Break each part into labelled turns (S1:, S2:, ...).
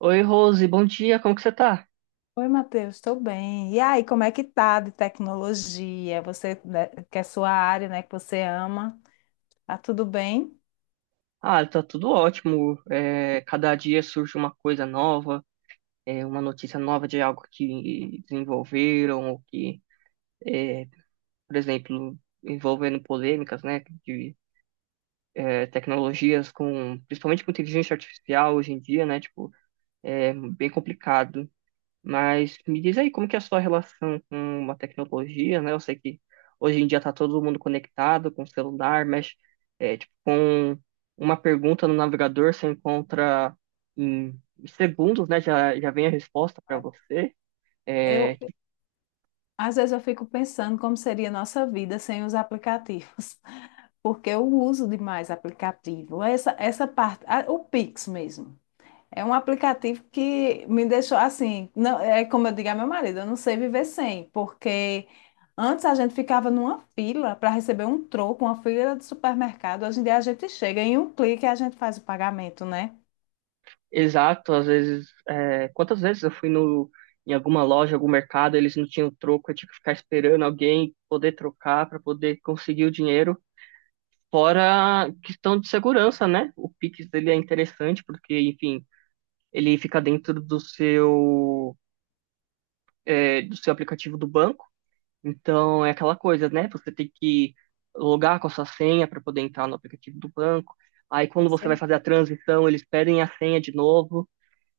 S1: Oi, Rose, bom dia, como que você tá?
S2: Oi, Matheus, estou bem. E aí, como é que tá de tecnologia? Você, né, que é sua área, né, que você ama, tá tudo bem?
S1: Ah, tá tudo ótimo. Cada dia surge uma coisa nova, uma notícia nova de algo que desenvolveram, é, por exemplo, envolvendo polêmicas, né, de tecnologias com, principalmente com inteligência artificial hoje em dia, né, tipo, é bem complicado. Mas me diz aí, como que é a sua relação com a tecnologia, né? Eu sei que hoje em dia está todo mundo conectado com o celular, mas tipo, com uma pergunta no navegador você encontra em segundos, né? Já vem a resposta para você.
S2: Eu,
S1: É,
S2: às vezes eu fico pensando como seria a nossa vida sem os aplicativos, porque eu uso demais aplicativo. Essa parte, ah, o Pix mesmo. É um aplicativo que me deixou assim, não, é como eu digo a meu marido, eu não sei viver sem, porque antes a gente ficava numa fila para receber um troco, uma fila de supermercado. Hoje em dia a gente chega em um clique e a gente faz o pagamento, né?
S1: exato. Às vezes, quantas vezes eu fui no, em alguma loja, algum mercado, eles não tinham troco, eu tinha que ficar esperando alguém poder trocar para poder conseguir o dinheiro. Fora a questão de segurança, né? O Pix dele é interessante porque, enfim, ele fica dentro do do seu aplicativo do banco. Então é aquela coisa, né? Você tem que logar com a sua senha para poder entrar no aplicativo do banco. Aí
S2: É,
S1: quando você vai
S2: sim.
S1: fazer a transição, eles pedem a senha de novo.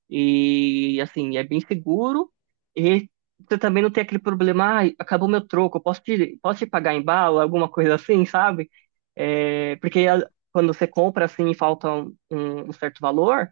S1: E assim, é bem seguro. E você também não tem aquele problema, ah, acabou meu troco, posso te pagar em bala, alguma coisa assim, sabe? É, porque a- quando você compra assim e falta um certo valor,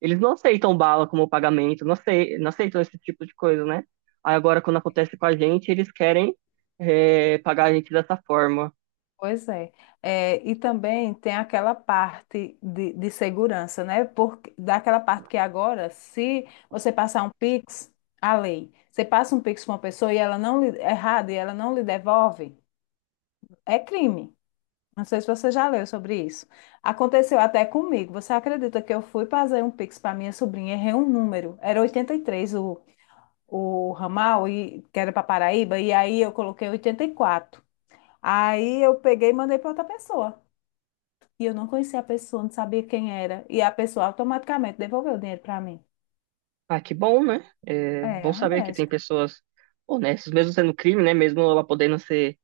S1: eles não aceitam bala como pagamento, não aceitam esse tipo de coisa, né? Aí agora, quando acontece com a gente, eles querem pagar a gente dessa forma.
S2: Pois é. É, e também tem aquela parte de segurança, né? Porque, daquela parte que agora, se você passar um Pix, a lei, você passa um Pix para uma pessoa e ela não lhe, errado e ela não lhe devolve, é crime. Não sei se você já leu sobre isso. Aconteceu até comigo. Você acredita que eu fui fazer um Pix para minha sobrinha, errei um número. Era 83 o ramal, e, que era para Paraíba, e aí eu coloquei 84. Aí eu peguei e mandei para outra pessoa. E eu não conhecia a pessoa, não sabia quem era. E a pessoa automaticamente devolveu o dinheiro para mim.
S1: Ah, que bom, né? É bom
S2: É,
S1: saber que tem
S2: honesto.
S1: pessoas honestas, mesmo sendo crime, né? Mesmo ela podendo ser,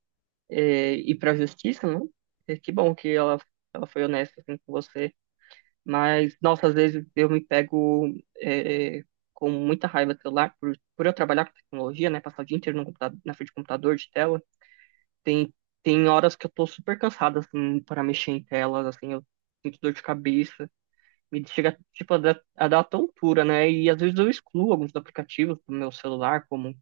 S1: é, ir pra justiça, né? Que bom que ela foi honesta assim, com você. Mas, nossa, às vezes eu me pego é, com muita raiva do celular por eu trabalhar com tecnologia, né? Passar o dia inteiro no computa- na frente do computador, de tela. Tem, tem horas que eu tô super cansada, assim, para mexer em telas, assim, eu sinto dor de cabeça. Me chega, tipo, a dar tontura, né? E às vezes eu excluo alguns aplicativos do meu celular, como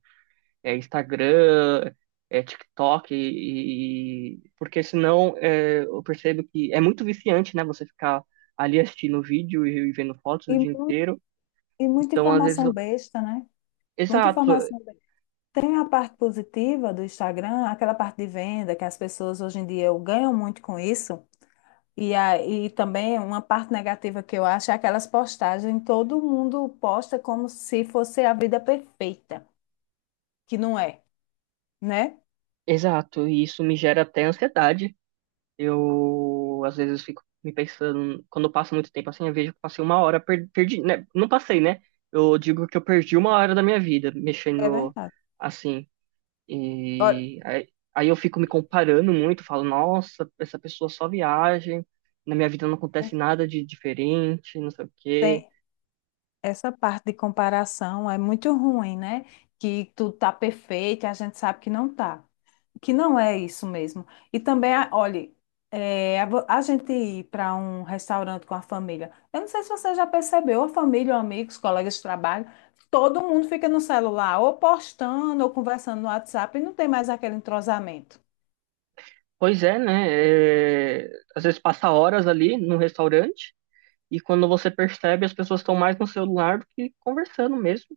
S1: Instagram, TikTok, porque senão eu percebo que é muito viciante, né? Você ficar ali assistindo vídeo e vendo fotos o
S2: E,
S1: dia
S2: mu-
S1: inteiro.
S2: e muita
S1: Então, às vezes,
S2: informação
S1: eu-
S2: besta, né? Muita
S1: exato,
S2: informação. Tem a parte positiva do Instagram, aquela parte de venda que as pessoas hoje em dia ganham muito com isso. E aí também uma parte negativa que eu acho é aquelas postagens, todo mundo posta como se fosse a vida perfeita, que não é, né?
S1: exato, e isso me gera até ansiedade. Eu, às vezes, fico me pensando, quando eu passo muito tempo assim, eu vejo que eu passei uma hora, perdi, né? Não passei, né? Eu digo que eu perdi uma hora da minha vida
S2: É
S1: mexendo
S2: verdade.
S1: assim.
S2: Olha,
S1: E aí, eu fico me comparando muito, falo, nossa, essa pessoa só viaja, na minha vida não acontece nada de diferente, não sei o quê.
S2: tem essa parte de comparação é muito ruim, né? Que tudo tá perfeito, e a gente sabe que não tá, que não é isso mesmo. E também, olhe, a gente ir para um restaurante com a família. Eu não sei se você já percebeu, a família, ou amigos, colegas de trabalho, todo mundo fica no celular, ou postando, ou conversando no WhatsApp, e não tem mais aquele entrosamento.
S1: Pois é, né? É, às vezes passa horas ali no restaurante e quando você percebe, as pessoas estão mais no celular do que conversando mesmo.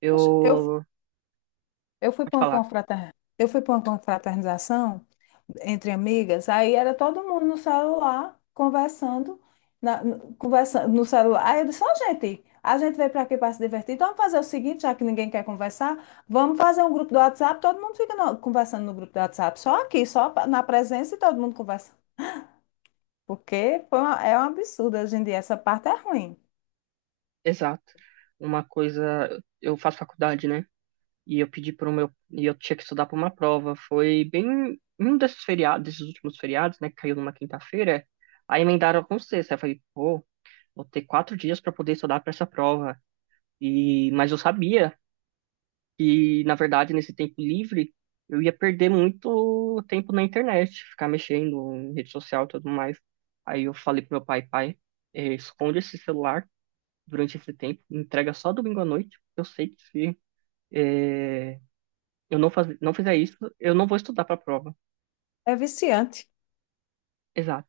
S2: Poxa, Eu
S1: Vou
S2: Eu fui
S1: te
S2: para uma
S1: falar,
S2: eu fui para uma confraternização entre amigas, aí era todo mundo no celular conversando, conversando no celular. Aí eu disse, ó, gente, a gente veio para aqui para se divertir, então vamos fazer o seguinte, já que ninguém quer conversar, vamos fazer um grupo do WhatsApp, todo mundo fica conversando no grupo do WhatsApp, só aqui, na presença e todo mundo conversa. Porque é um absurdo hoje em dia, essa parte é ruim,
S1: exato. Uma coisa, eu faço faculdade, né? e eu pedi para o meu e eu tinha que estudar para uma prova. Foi bem um desses feriados, desses últimos feriados, né, que caiu numa quinta-feira. Aí emendaram com sexta. Aí eu falei, pô, vou ter quatro dias para poder estudar para essa prova. Mas eu sabia que na verdade nesse tempo livre eu ia perder muito tempo na internet, ficar mexendo em rede social e tudo mais. Aí eu falei pro meu pai, pai, esconde esse celular durante esse tempo, entrega só domingo à noite. Porque eu sei que se eh, eu não faz, não fizer isso, eu não vou estudar para a prova.
S2: é viciante.
S1: Exato.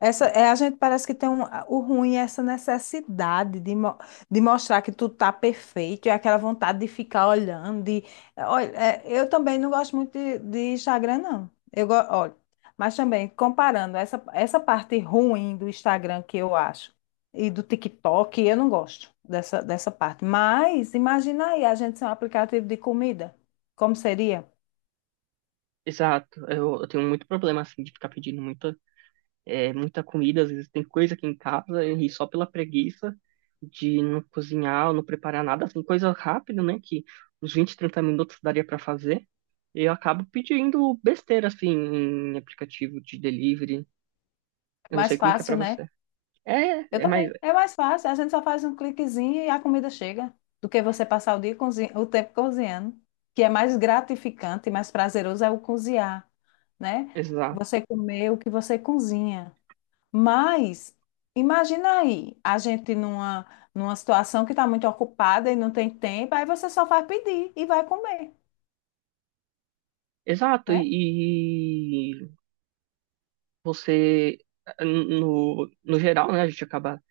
S2: A gente parece que tem o ruim é essa necessidade de mostrar que tu tá perfeito, é aquela vontade de ficar olhando. De, olha, é, eu também não gosto muito de Instagram, não. Olha, mas também, comparando essa parte ruim do Instagram que eu acho e do TikTok, eu não gosto dessa parte. Mas imagina aí a gente ser um aplicativo de comida. Como seria?
S1: Exato. Eu tenho muito problema assim de ficar pedindo muita comida, às vezes tem coisa aqui em casa e só pela preguiça de não cozinhar ou não preparar nada, assim, coisa rápida, né, que uns 20 ou 30 minutos daria para fazer. Eu acabo pedindo besteira assim em aplicativo de delivery. Eu não sei
S2: Mais
S1: como que é para
S2: fácil, né?
S1: você.
S2: Eu
S1: É, é mais
S2: também. É mais fácil. A gente só faz um cliquezinho e a comida chega. Do que você passar o o tempo cozinhando. Que é mais gratificante e mais prazeroso é o cozinhar, né?
S1: exato.
S2: Você comer o que você cozinha. Mas imagina aí, a gente numa situação que está muito ocupada e não tem tempo, aí você só vai pedir e vai comer,
S1: Exato,
S2: né?
S1: você no geral, né, a gente acaba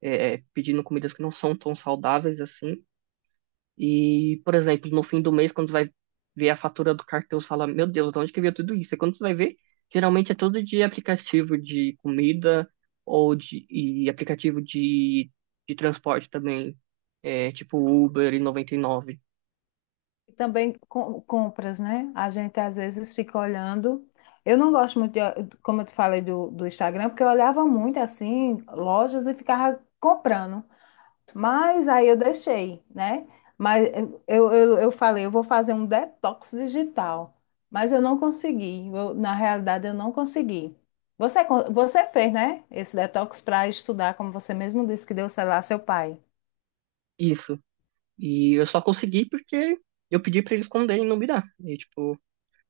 S1: pedindo comidas que não são tão saudáveis assim. E, por exemplo, no fim do mês, quando você vai ver a fatura do cartão, você fala, meu Deus, de onde que veio tudo isso? E quando você vai ver, geralmente é tudo de aplicativo de comida ou de aplicativo de transporte também, tipo Uber e 99.
S2: E também compras, né? A gente às vezes fica olhando. Eu não gosto muito, de, como eu te falei, do Instagram, porque eu olhava muito assim, lojas e ficava comprando. Mas aí eu deixei, né? Mas eu falei, eu vou fazer um detox digital. Mas eu não consegui. Na realidade, eu não consegui. Você fez, né? Esse detox para estudar, como você mesmo disse que deu, sei lá, seu pai.
S1: Isso. E eu só consegui porque eu pedi pra ele esconder e não me dar. E, tipo,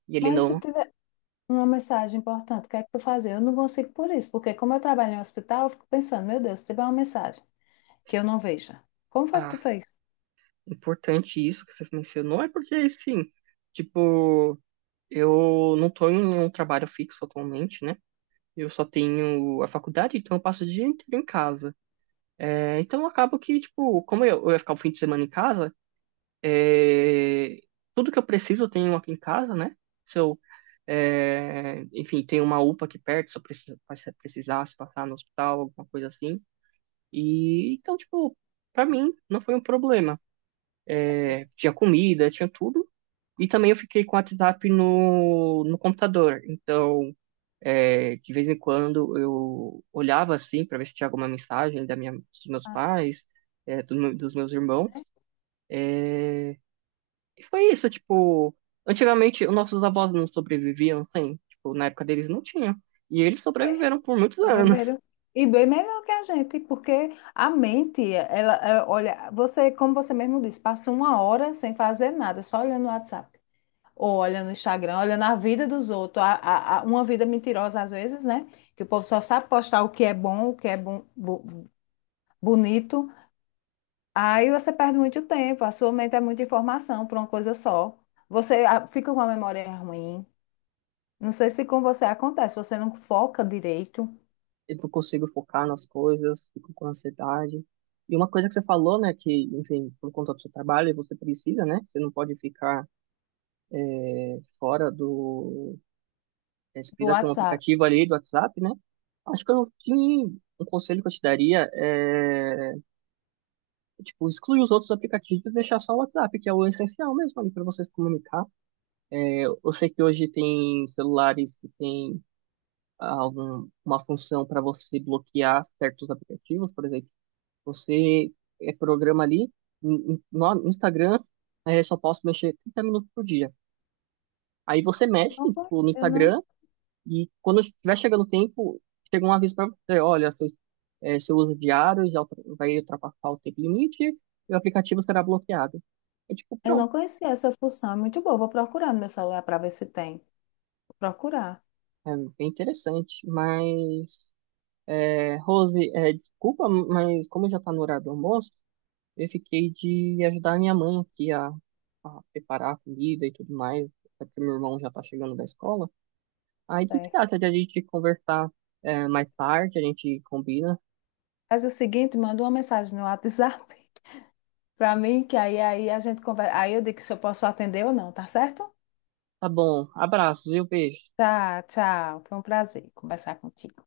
S1: e ele
S2: Mas se
S1: não.
S2: tiver uma mensagem importante, o que é que tu fazer? Eu não consigo por isso, porque como eu trabalho em um hospital, eu fico pensando, meu Deus, se tiver uma mensagem que eu não veja, como foi que tu
S1: Ah,
S2: fez?
S1: importante isso que você mencionou, é porque, assim, tipo, eu não estou em um trabalho fixo atualmente, né? Eu só tenho a faculdade, então eu passo o dia inteiro em casa. É, então acabo que, tipo, como eu ia ficar o fim de semana em casa, é, tudo que eu preciso eu tenho aqui em casa, né? Se eu, é, enfim, tem uma UPA aqui perto, se eu precisar, se eu precisasse passar no hospital, alguma coisa assim. E então, tipo, pra mim não foi um problema. É, tinha comida, tinha tudo. E também eu fiquei com o WhatsApp no computador. Então, é, de vez em quando eu olhava assim para ver se tinha alguma mensagem dos meus
S2: Ah,
S1: pais, dos meus irmãos.
S2: né?
S1: E foi isso, tipo, antigamente os nossos avós não sobreviviam sem, tipo, na época deles não tinha. E eles sobreviveram por muitos anos.
S2: Sobreviveram. E bem melhor que a gente, porque a mente, ela, é, olha, você, como você mesmo disse, passa uma hora sem fazer nada, só olhando o WhatsApp, ou olhando o Instagram, olhando a vida dos outros, uma vida mentirosa às vezes, né? Que o povo só sabe postar o que é bom, o que é bom, bonito. Aí você perde muito tempo, a sua mente é muita informação para uma coisa só. Você, ah, fica com a memória ruim. Não sei se com você acontece, você não foca direito
S1: Eu não consigo focar nas coisas, fico com ansiedade. E uma coisa que você falou, né, que, enfim, por conta do seu trabalho, você precisa, né, você não pode ficar é, fora do você
S2: do
S1: precisa ter um
S2: WhatsApp.
S1: aplicativo ali do WhatsApp, né? Acho que eu não tinha um conselho que eu te daria é, tipo, excluir os outros aplicativos e deixar só o WhatsApp, que é o essencial mesmo ali para você se comunicar. Eu sei que hoje tem celulares que tem uma função para você bloquear certos aplicativos, por exemplo, você programa ali, no Instagram, só posso mexer 30 minutos por dia. Aí você
S2: Eu
S1: mexe,
S2: não, conhe-
S1: tipo, no
S2: eu não,
S1: Instagram, e quando estiver chegando o tempo, chega um aviso para você, olha, seu uso diário vai ultrapassar o tempo limite e o aplicativo será bloqueado. É tipo,
S2: eu não
S1: pronto,
S2: conhecia essa função, é muito boa. Vou procurar no meu celular para ver se tem. Vou procurar.
S1: é bem interessante. Mas, Rose, desculpa, mas como já está no horário do almoço, eu fiquei de ajudar minha mãe aqui a preparar a comida e tudo mais, até porque meu irmão já está chegando da escola.
S2: Tá
S1: Aí, o que que você
S2: certo.
S1: acha de a gente conversar, mais tarde? A gente combina.
S2: Faz o seguinte, manda uma mensagem no WhatsApp para mim, que aí a gente conversa. Aí eu digo se eu posso atender ou não, tá certo?
S1: Tá bom, abraços, viu? Beijo.
S2: Tá, tchau. Foi um prazer conversar contigo.